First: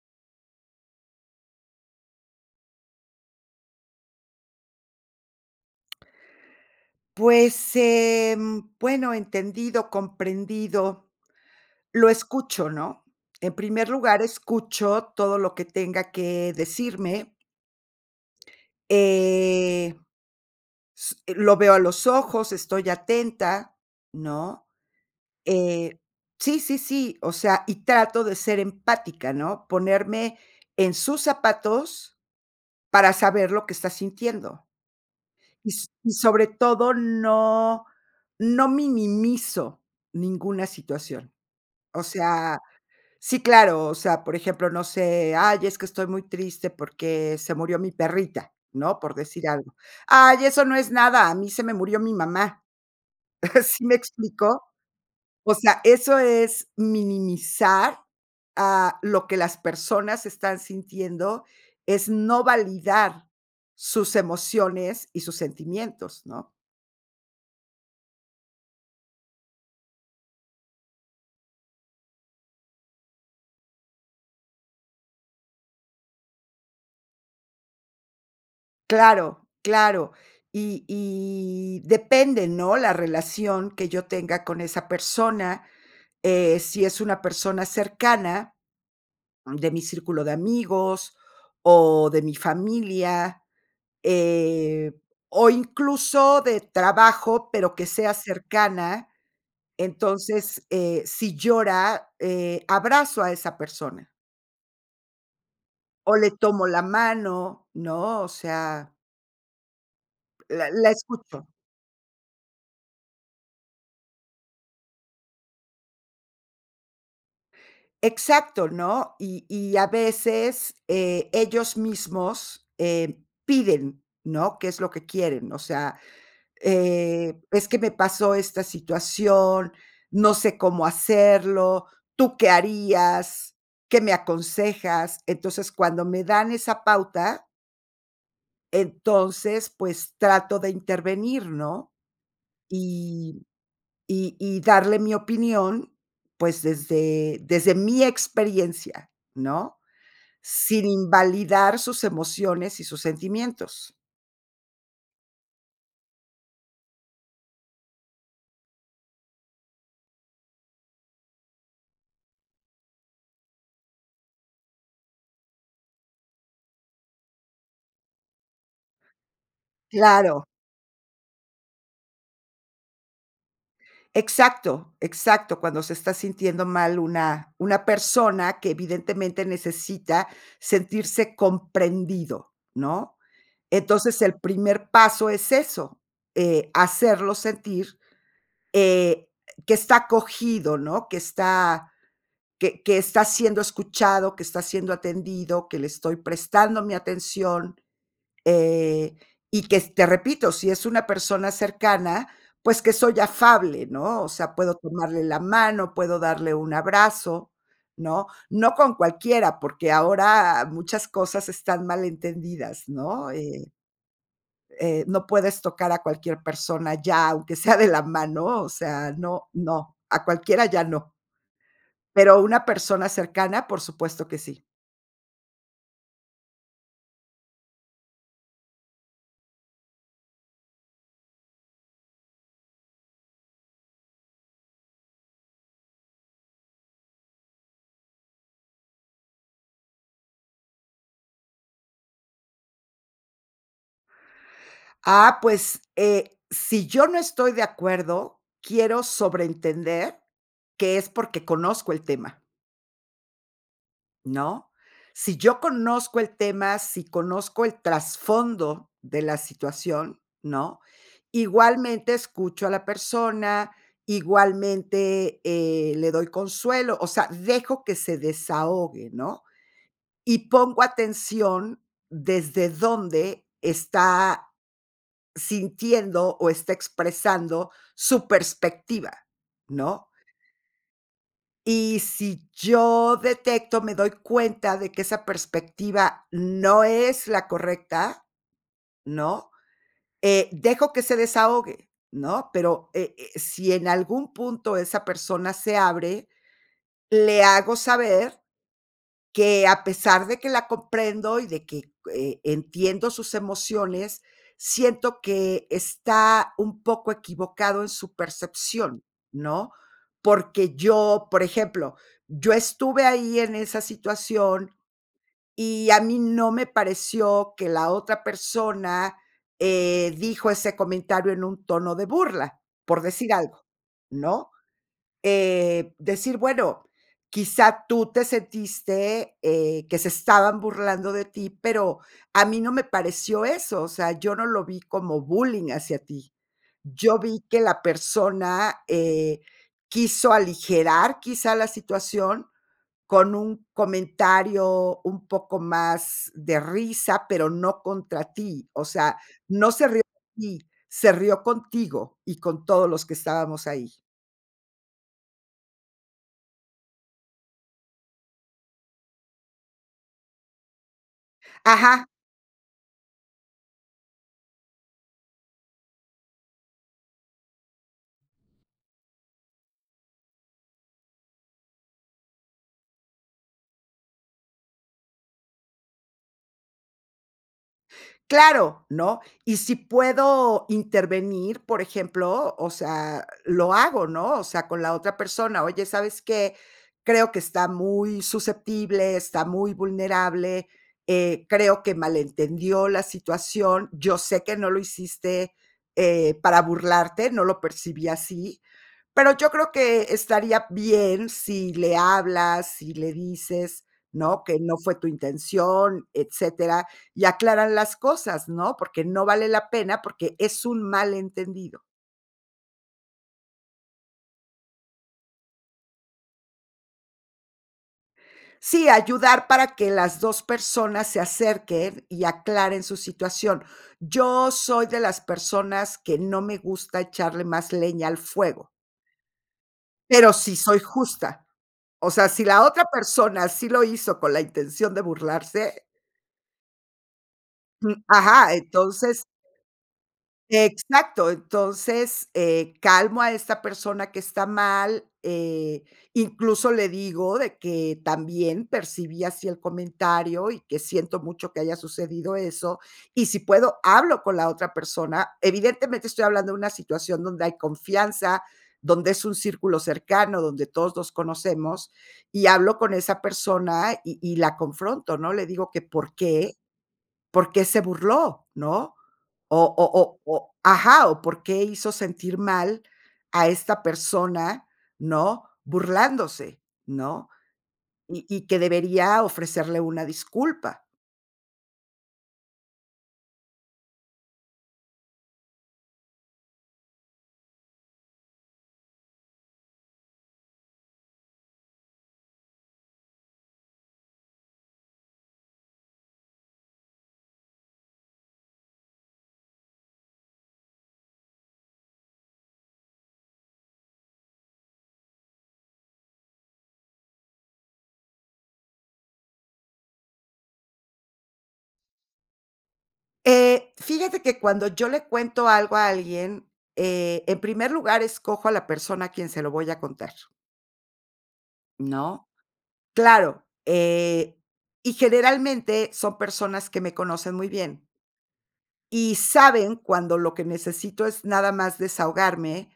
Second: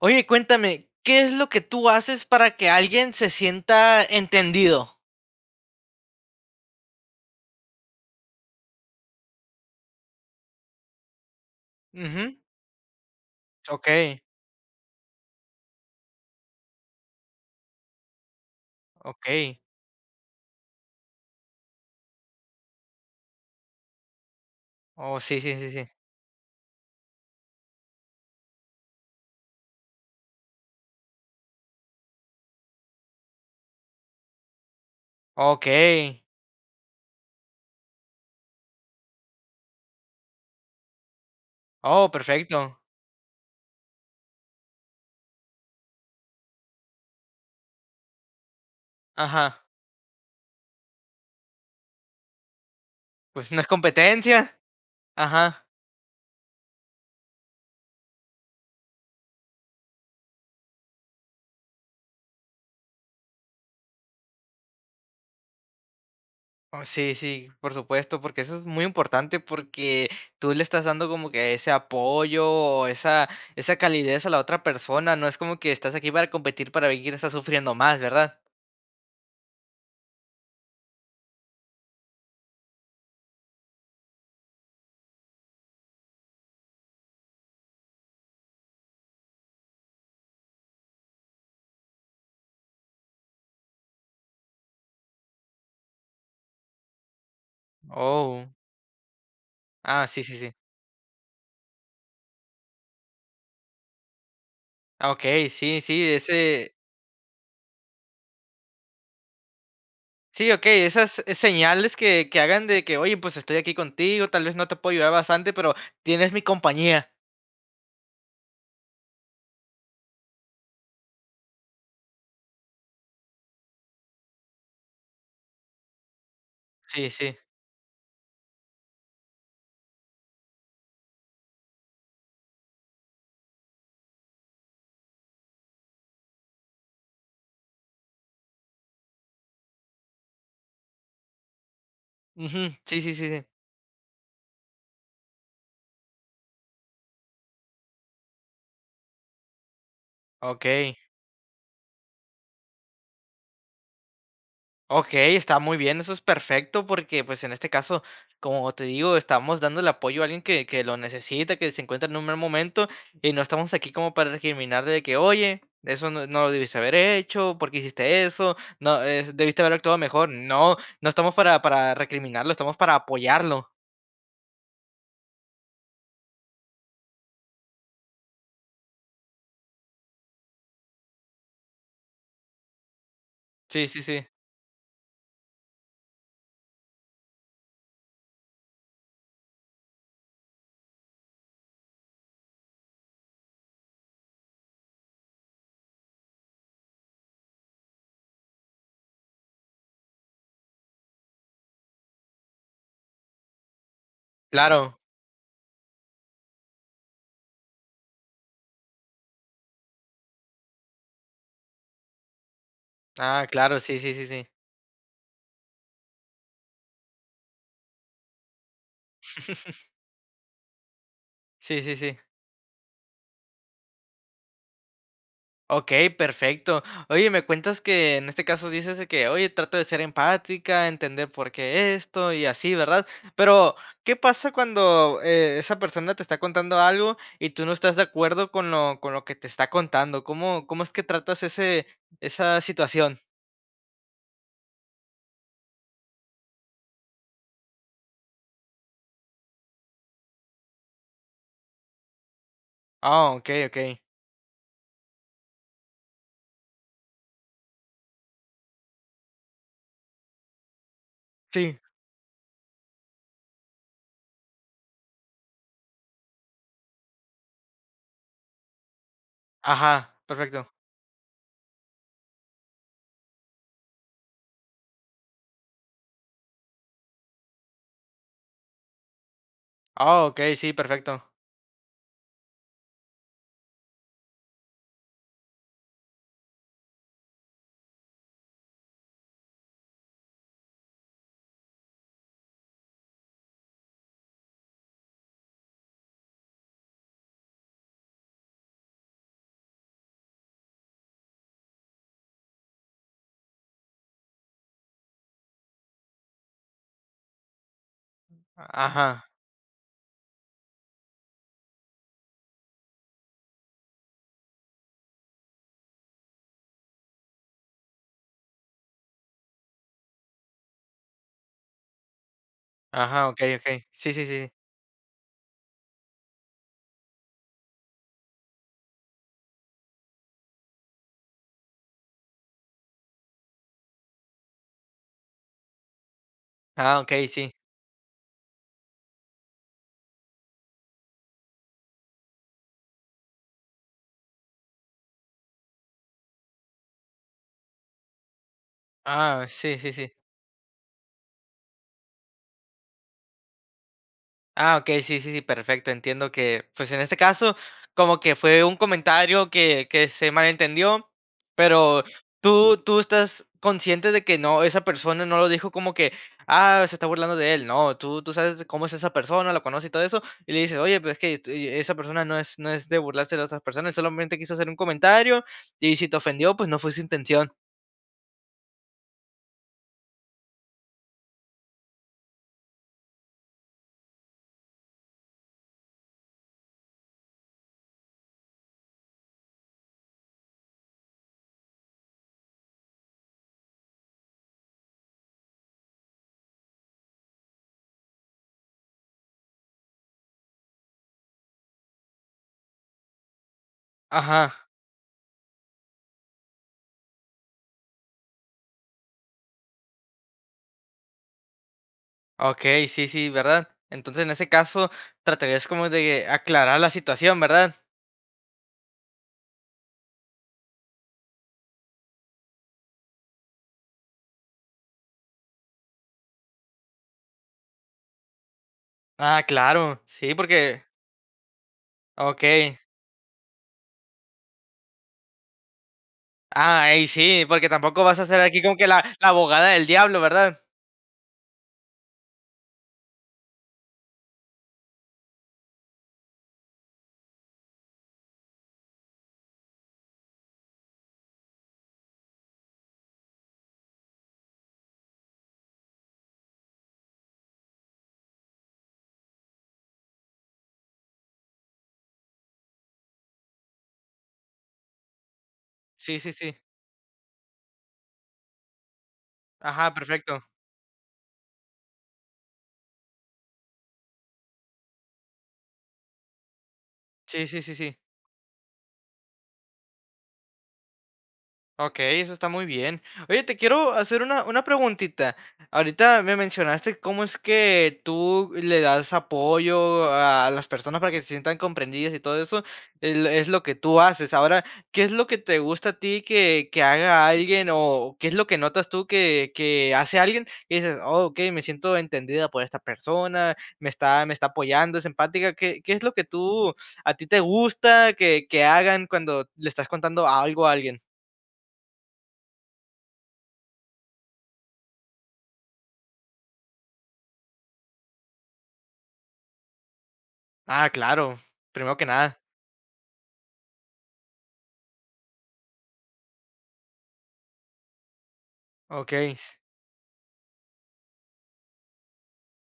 Oye, cuéntame, ¿qué es lo que tú haces para que alguien se sienta entendido? Pues, em, bueno, entendido, comprendido. Lo Ujú. escucho, ¿no? En primer Okey. lugar, escucho todo lo que tenga que decirme. Okey. Eh, s lo veo a los ojos, estoy atenta, ¿no? Oh, sí, sí, sí, sí. Eh, sí, sí, sí, o sea, y trato de ser empática, ¿no? Ponerme en sus zapatos para saber lo que está sintiendo. Y so y Okey. sobre todo, no no minimizo ninguna situación. O Oh, sea, perfecto. sí, claro, o sea, por ejemplo, no sé, "Ay, es que estoy muy triste porque se murió mi perrita", ¿no? Por decir Ajá. algo. "Ay, eso no es nada, a mí se me murió mi mamá". Pues, si no es ¿Sí me competencia. explico? O Ajá. sea, eso es minimizar a lo que las personas están sintiendo. Es no validar sus emociones y sus sentimientos, ¿no? Oh. Sí, sí, por supuesto, porque eso es muy importante, porque tú le estás dando como que ese apoyo, o esa esa calidez a la otra persona, no es como que estás aquí para competir, para ver quién está sufriendo más, ¿verdad? Claro, claro. Y y depende, ¿no? La relación que yo tenga con esa persona, eh, si es una persona cercana, mm, de mi círculo de amigos o de mi familia, eh, o incluso, de trabajo, pero que sea Oh. cercana. Ah, sí, sí, sí. Entonces, eh, si llora, eh, abrazo a esa persona. Ah, okey, sí, sí, O le tomo ese la mano, ¿no? O sea Sí, la okey, la esas escucho. señales que que hagan de que, oye, pues, estoy aquí contigo, tal vez no te puedo ayudar bastante, pero tienes mi compañía. Exacto, ¿no? Y y a veces, eh, ellos mismos, eh, piden, ¿no? Qué es lo que quieren, o sea, Sí, eh, sí. es que me pasó esta situación, no sé cómo hacerlo, ¿tú qué harías? ¿Qué me aconsejas? Entonces, cuando me dan esa pauta entonces, pues, trato de intervenir, ¿no? Ujú. Sí, sí, sí. Y y y darle mi opinión, pues, desde desde mi experiencia, ¿no? Sin Okey. invalidar sus emociones y sus sentimientos. Okey, está muy bien, eso es perfecto porque, pues, en este caso, como te digo, estamos dando el apoyo a alguien que que lo necesita, que se encuentra en un mal momento. Y no estamos aquí como para recriminar de que: "Oye, eso no no lo debiste haber hecho, por qué hiciste eso", ¿no? Eh, debiste haber actuado mejor. Claro. No no estamos para para recriminarlo, estamos para apoyarlo. Exacto exacto, cuando se está sintiendo mal una una persona que evidentemente necesita sentirse comprendido, ¿no? Sí, sí, Entonces, sí. el primer paso es eso, eh, hacerlo sentir, eh, que está acogido, ¿no? Que está que que está siendo escuchado, que está siendo atendido, que le estoy prestando mi atención, eh, y que s te repito, sí es una persona cercana, pues, que soy afable, ¿no? O sea, puedo Claro. tomarle la mano, puedo darle un abrazo, ¿no? No con cualquiera, porque ahora muchas cosas están mal entendidas, ¿no? Ah, Eh, claro, sí, sí, sí, sí. eh, no puedes tocar a cualquier persona ya, aunque sea de la mano, o sea, no no, a cualquiera ya no. Sí, sí, sí. Pero una persona cercana, por supuesto que sí. Okey, perfecto. Oye, me cuentas que en este caso dices de que: "Oye, trato de ser empática, entender por qué esto y así", ¿verdad? Pero, ¿qué pasa cuando, eh, esa persona te está contando algo, y tú no estás de acuerdo con lo con lo que te está contando? ¿Cómo cómo es que tratas ese esa situación? Ah, pues, eh, sí yo no estoy de acuerdo, quiero sobrentender que es porque conozco el tema. Ah, okey, okey. ¿No? Sí yo conozco el tema, sí conozco el trasfondo de la situación, ¿no? Sí. Igualmente escucho a la persona, igualmente, eh, le doy consuelo, o sea, dejo que se desahogue, ¿no? Ajá, Y perfecto. pongo atención desde dónde está sintiendo, o está expresando su perspectiva, ¿no? Ah, okey, sí, perfecto. Y sí yo detecto, me doy cuenta de que esa perspectiva no es la correcta, ¿no? Eh, dejo que se desahogue, ¿no? Pero, e eh, sí en algún punto esa persona se abre, le hago saber que a pesar de que la comprendo y de que, eh, entiendo sus emociones, siento que está un poco equivocado en su percepción, Ajá. ¿no? Porque yo, por ejemplo, yo estuve ahí en esa situación, y a mí no me pareció que la otra persona, eh, dijo ese comentario en un tono de burla, por Ajá, decir okey, algo, okey. Sí, sí, sí. ¿no? Eh, decir, bueno, quizá, tú te sentiste, eh, que se estaban burlando de ti, pero a mí no me pareció eso, o sea, yo no lo vi como bullying hacia ti. Ah Yo okey, vi sí. que la persona, eh, quiso aligerar quizá la situación con un comentario un poco más de risa, pero no contra ti. O sea, Ah, no sí, se sí, río sí. de ti, se rio contigo y con todos los que estábamos ahí. Ah, okey, sí, sí, sí, perfecto. Entiendo que, pues, en este caso, como que fue un comentario que que se malentendió, pero Ajá. tú tú estás consciente de que no, esa persona no lo dijo como que: "Ah, se está burlando de él". No, tú tú sabes cómo es esa persona, lo conoces y todo eso, y le dices, "Oye, pero es que est y esa persona no es no es de burlarse de otras personas, solamente quiso hacer un comentario, y si te ofendió, pues no fue su intención". Claro, ¿no? Y si puedo intervenir, por ejemplo, o sea, lo hago, ¿no? O sea, con la otra persona: "Oye, ¿sabes qué? creo que está muy susceptible, está muy vulnerable, eh, creo que malentendió la situación. Yo sé que no lo hiciste, eh, para burlarte, no lo percibí así, pero yo creo que estaría bien si le hablas, si le dices, ¿no? que Ajá. no fue tu intención, etcétera, y aclaran las cosas, ¿no? Porque no vale la pena, porque es un malentendido". Okey, sí, sí, ¿verdad? Entonces, en ese caso, tratarías como de aclarar la situación, ¿verdad? Sí, ayudar para que las 2 personas se acerquen y aclaren su situación. Yo soy de las personas que no me gusta echarle más leña al fuego. Ah, claro, Pero, sí, sí soy porque justa, o sea, si la Okey. otra persona sí lo hizo con la intención de burlarse Ah, ey, sí, porque tampoco Mm, vas a ser ajá, aquí con que la entonces la abogada del diablo, ¿verdad? exacto, entonces, eh, calmo a esta persona que está mal, eh, incluso, le digo de que: "También percibí así el comentario, y que siento mucho que haya sucedido eso". Y si puedo, hablo con la otra persona. Evidentemente, estoy hablando de una situación donde hay confianza, donde es un círculo cercano, donde todos nos conocemos, y hablo con esa persona, y y la confronto, ¿no? Le digo: "Que por Sí, sí, sí. qué por qué se burló", ¿no? Ajá, perfecto. O-o-o-o ajá, o por qué hizo sentir mal a esta persona, ¿no?, burlándose, ¿no? Sí, sí, sí, sí. Y y que debería ofrecerle una disculpa. Okey, eso está muy bien. Oye, te quiero hacer una, una preguntita. Ahorita me mencionaste cómo es que tú le das apoyo a a las personas para que se sientan comprendidas y todo eso, el es lo es lo que tú haces. Ahora, ¿qué es lo que te gusta a ti que, que haga alguien o qué es lo que notas tú que, que hace alguien, dices: "Okey, me siento entendida por esta persona, me está me está apoyando, es empática"? ¿Qué qué es lo que tú a ti te gusta que que hagan cuando le estás contando algo a alguien? Eh, fíjate que cuando yo le cuento algo a alguien, eh, en primer lugar, escojo a la persona a quien se lo voy a contar. Ah, claro, primero que ¿No? nada. Claro, eh, y generalmente son personas que me conocen muy bien y Okey s. saben cuando lo que necesito es nada más desahogarme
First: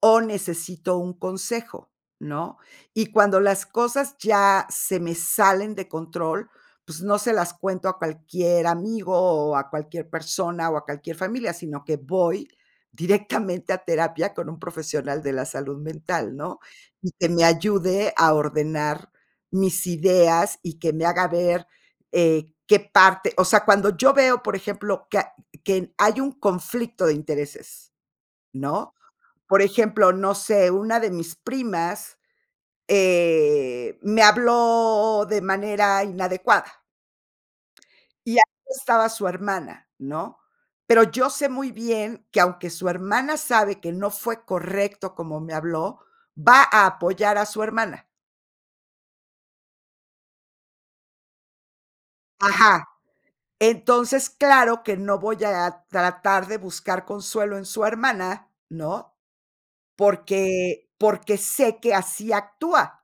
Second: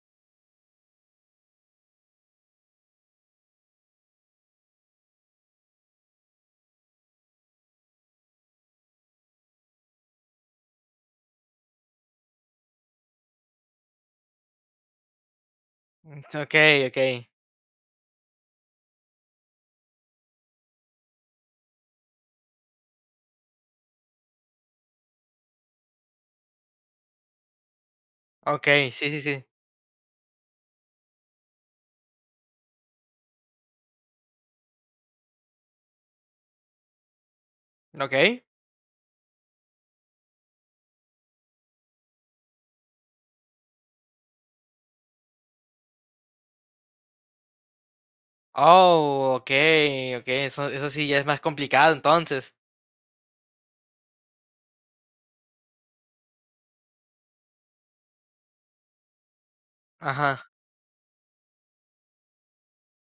o necesito un consejo, ¿no? Y cuando las cosas ya se me salen de control, pues no se las cuento a cualquier amigo o a cualquier persona o a cualquier familia, sino que voy directamente a terapia con un profesional de la salud mental, ¿no? Okey, Y okey. que me ayude a ordenar mis ideas y que me haga ver, eh, qué parte, o sea, cuando yo veo, por ejemplo, que a que n hay un conflicto de intereses, Okey, ¿no? sí, sí, sí. Por ejemplo, no sé, una de mis primas, eh, me habló de manera inadecuada y Okey. ahí estaba su hermana, ¿no? Pero yo sé muy bien que, aunque su hermana sabe que no fue correcto cómo me habló, va a apoyar a su hermana. Oh, okey, okey, eso eso sí ya es más complicado entonces. Ajá. Entonces, claro que no voy a tratar de buscar consuelo en su hermana, ¿no? Ajá. Porque porque sé que así actúa.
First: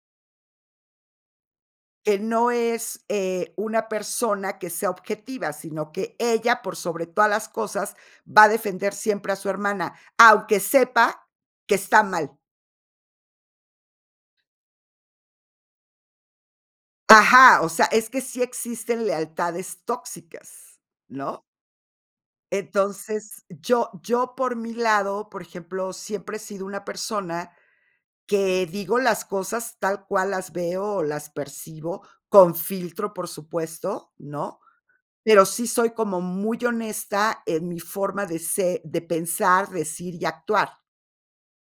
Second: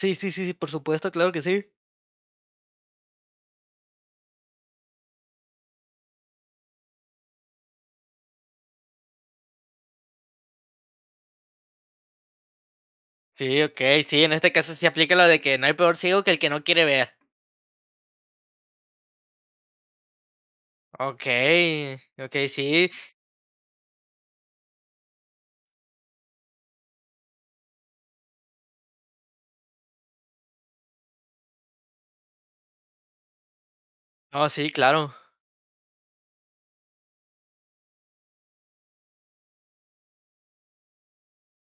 Sí, sí, sí, por supuesto, claro que sí. Que no es, eh, una persona que sea objetiva, sino que ella, por sobre todas las cosas, va a defender siempre a su hermana, aunque sepa que está mal. Sí, okey. Sí, en este caso, sí aplica lo de que no hay peor ciego que el que no quiere ver. Ajá, o sea, es que sí existen lealtades tóxicas, ¿no? Okey, okey, sí. Entonces, yo yo por mi lado, por ejemplo, siempre he sido una persona que digo las cosas tal cual las veo, o las percibo con filtro, por supuesto, Oh, ¿no? sí, claro. Pero sí soy como muy honesta en mi forma de se de pensar, decir y actuar,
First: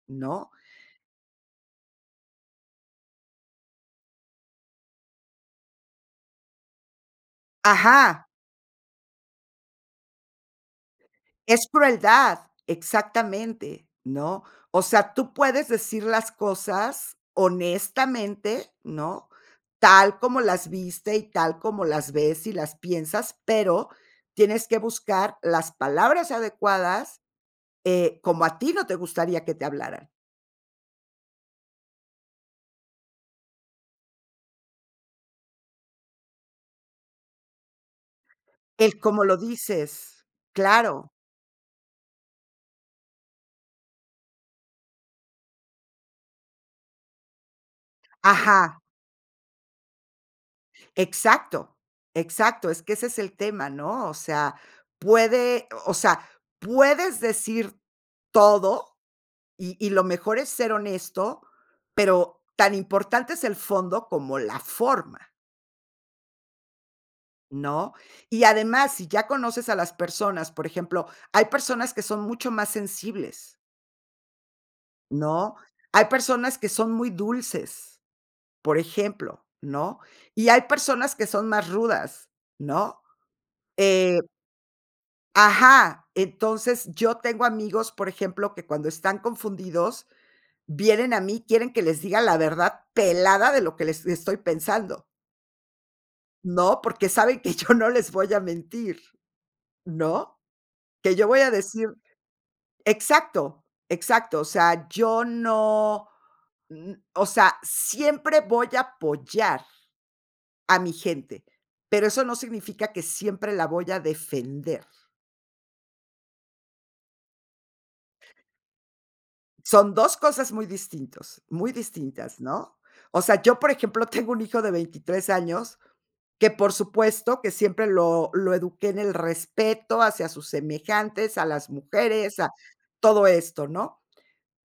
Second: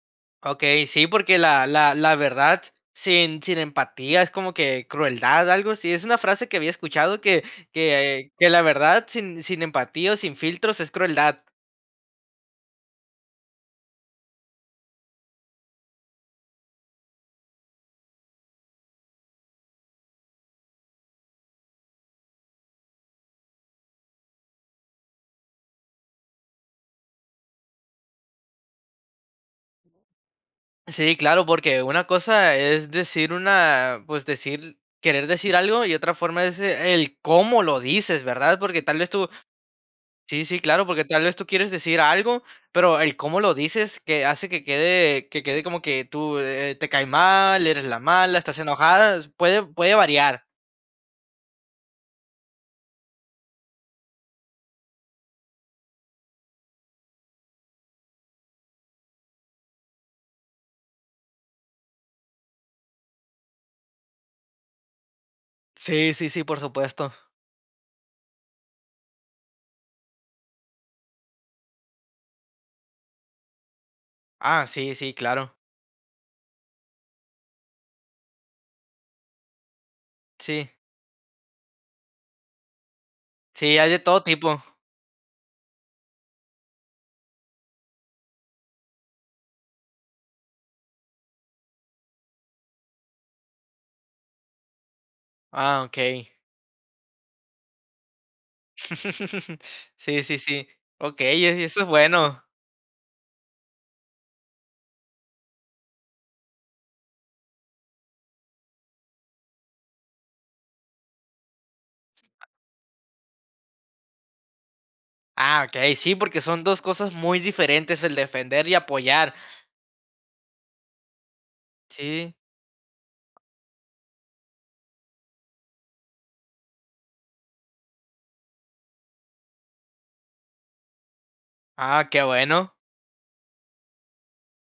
¿no? Okey, sí, porque la la la verdad, sin sin empatía, es como que crueldad, algo así, es una frase que había escuchado que Ajá. que que la verdad, sin sin empatía, o sin filtros, es crueldad. Es crueldad, exactamente, ¿no? O sea, tú puedes decir las cosas honestamente, ¿no? Tal como las viste, y tal como las ves y las piensas, pero tienes que buscar las palabras adecuadas eh, como a ti no te gustaría que te hablaran. Sí, claro, porque una cosa es decir una pues decir querer decir algo, y otra forma es el cómo lo dices, ¿verdad? Porque, tal El vez cómo tú lo dices, sí, sí, claro, porque claro. tal vez tú quieres decir algo, pero el cómo lo dices que hace que quede que quede como que tú, eh, te cae mal, eres la mala, estás Ajá. enojada, puede puede variar. Exacto. Exacto. Es que ese es el tema, ¿no? O sea, puede, o sea, puedes decir todo, y y lo mejor es ser honesto, pero tan importante es el fondo como la forma. Sí, sí, sí. Por supuesto. ¿No? Y además, si ya conoces a las personas, por ejemplo, hay personas que son mucho más sensibles. Ah, sí, sí. ¿No? Claro. Hay personas que son muy dulces, por ejemplo, ¿no? Y hay Sí. personas que son más rudas, ¿no? Sí, hay de Eh todo tipo. Ajá. Entonces, yo tengo amigos, por ejemplo, que cuando están confundidos, vienen a mí, quieren que les diga la verdad pelada de lo que les estoy pensando. Ah, okey. ¿No?, porque saben que yo no les voy a mentir, Sí, sí, ¿no? sí. Que yo voy Okey, a e eso es decir bueno. exacto, exacto, o sea, yo no, mm, o sea, siempre voy a apoyar a mi gente, pero eso no significa que siempre la voy a defender. Ah, okey. Sí, porque son 2 cosas muy diferentes, el defender y apoyar. Son 2 cosas muy distintos muy Sí. distintas, ¿no? O sea, yo, por ejemplo, tengo un hijo de 23 años que, por supuesto, que siempre lo lo eduqué en el respeto hacia sus semejantes, a las Ah, qué mujeres, a bueno. todo esto, ¿no?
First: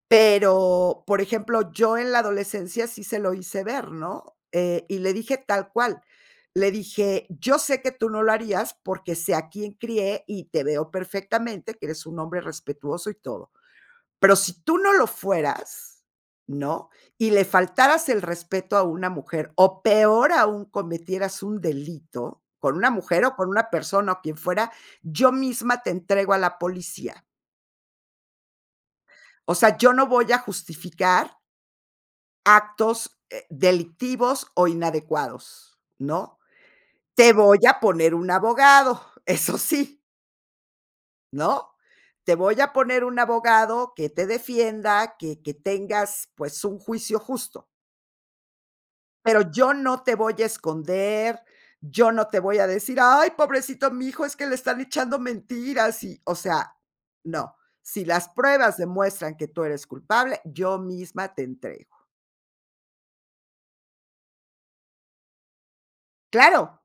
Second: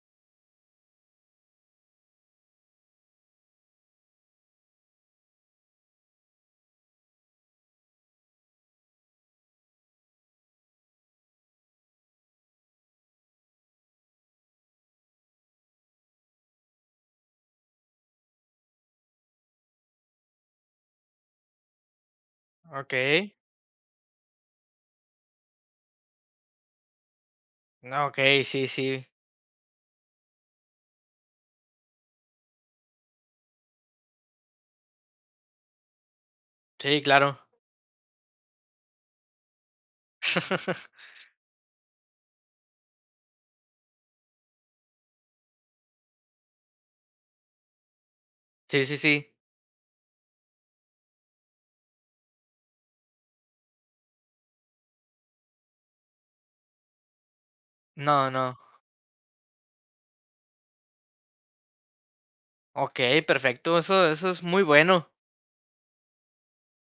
Pero, por ejemplo, yo en la adolescencia sí se lo hice ver, ¿no? Eh, y le dije tal cual. Le dije: "Yo sé que tú no lo harías porque sé a quién crié y te veo perfectamente que eres un hombre respetuoso y todo. Pero si tú no lo fueras", ¿no?, "y le faltaras el respeto a una mujer, o peor aún, cometieras un delito con una mujer Okey. o con una persona, o quien fuera, yo misma te entrego a la policía". Okey. Sí, sí. O sea, yo no voy a justificar actos, eh, delictivos o inadecuados, ¿no? Sí, Te claro. voy a poner un abogado, eso sí. ¿No? Te voy a poner un abogado que te defienda. Que que tengas, pues, un juicio justo. Sí, sí, sí. Pero, yo no te voy a esconder, yo no te voy a decir: "Ay, pobrecito mijo, es que le están echando mentiras", y, o sea, no. Sí No, las no. pruebas demuestran que tú eres culpable, yo misma te entrego. Okey, perfecto. Eso eso es muy bueno. Claro,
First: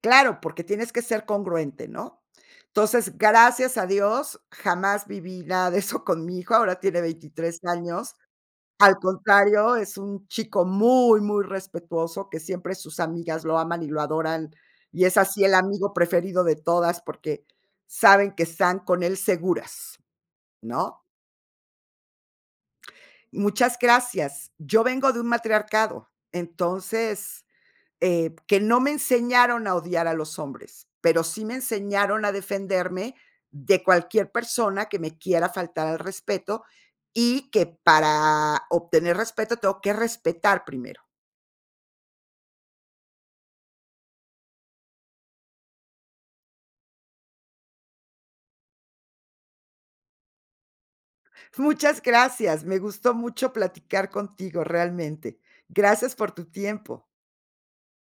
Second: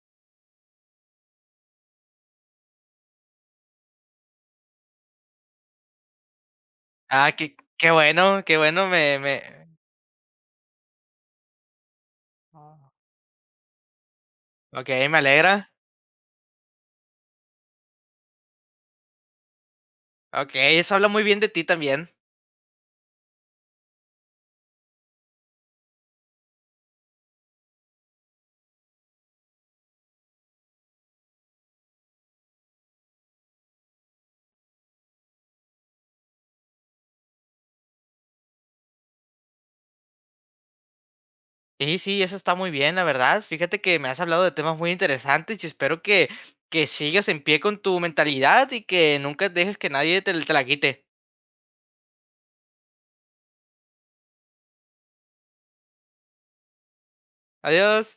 claro, porque tienes que ser congruente, ¿no? Entonces, gracias a Dios, jamás viví nada de eso con mi hijo, ahora tiene Ah, que 23 que años. bueno que bueno Al me me contrario, es un chico muy muy respetuoso, que siempre Ah. sus amigas lo aman y lo adoran. Y Okey, es me así el alegra. amigo preferido de todas, porque saben que están con él seguras, Okey, eso ¿no? habla muy bien de ti también. Muchas gracias. Yo vengo de un matriarcado, entonces, eh, que no me enseñaron a odiar a los hombres, pero sí me enseñaron a defenderme de cualquier persona que me quiera faltar al respeto, y que para obtener respeto tengo que respetar primero. Sí, sí, eso está muy bien, la verdad. Fíjate que me has hablado de temas muy interesantes, y espero que que sigas en pie con tu mentalidad y que nunca dejes que nadie te te la quite. Muchas gracias, me gustó mucho platicar contigo realmente. Gracias por tu tiempo. Adiós.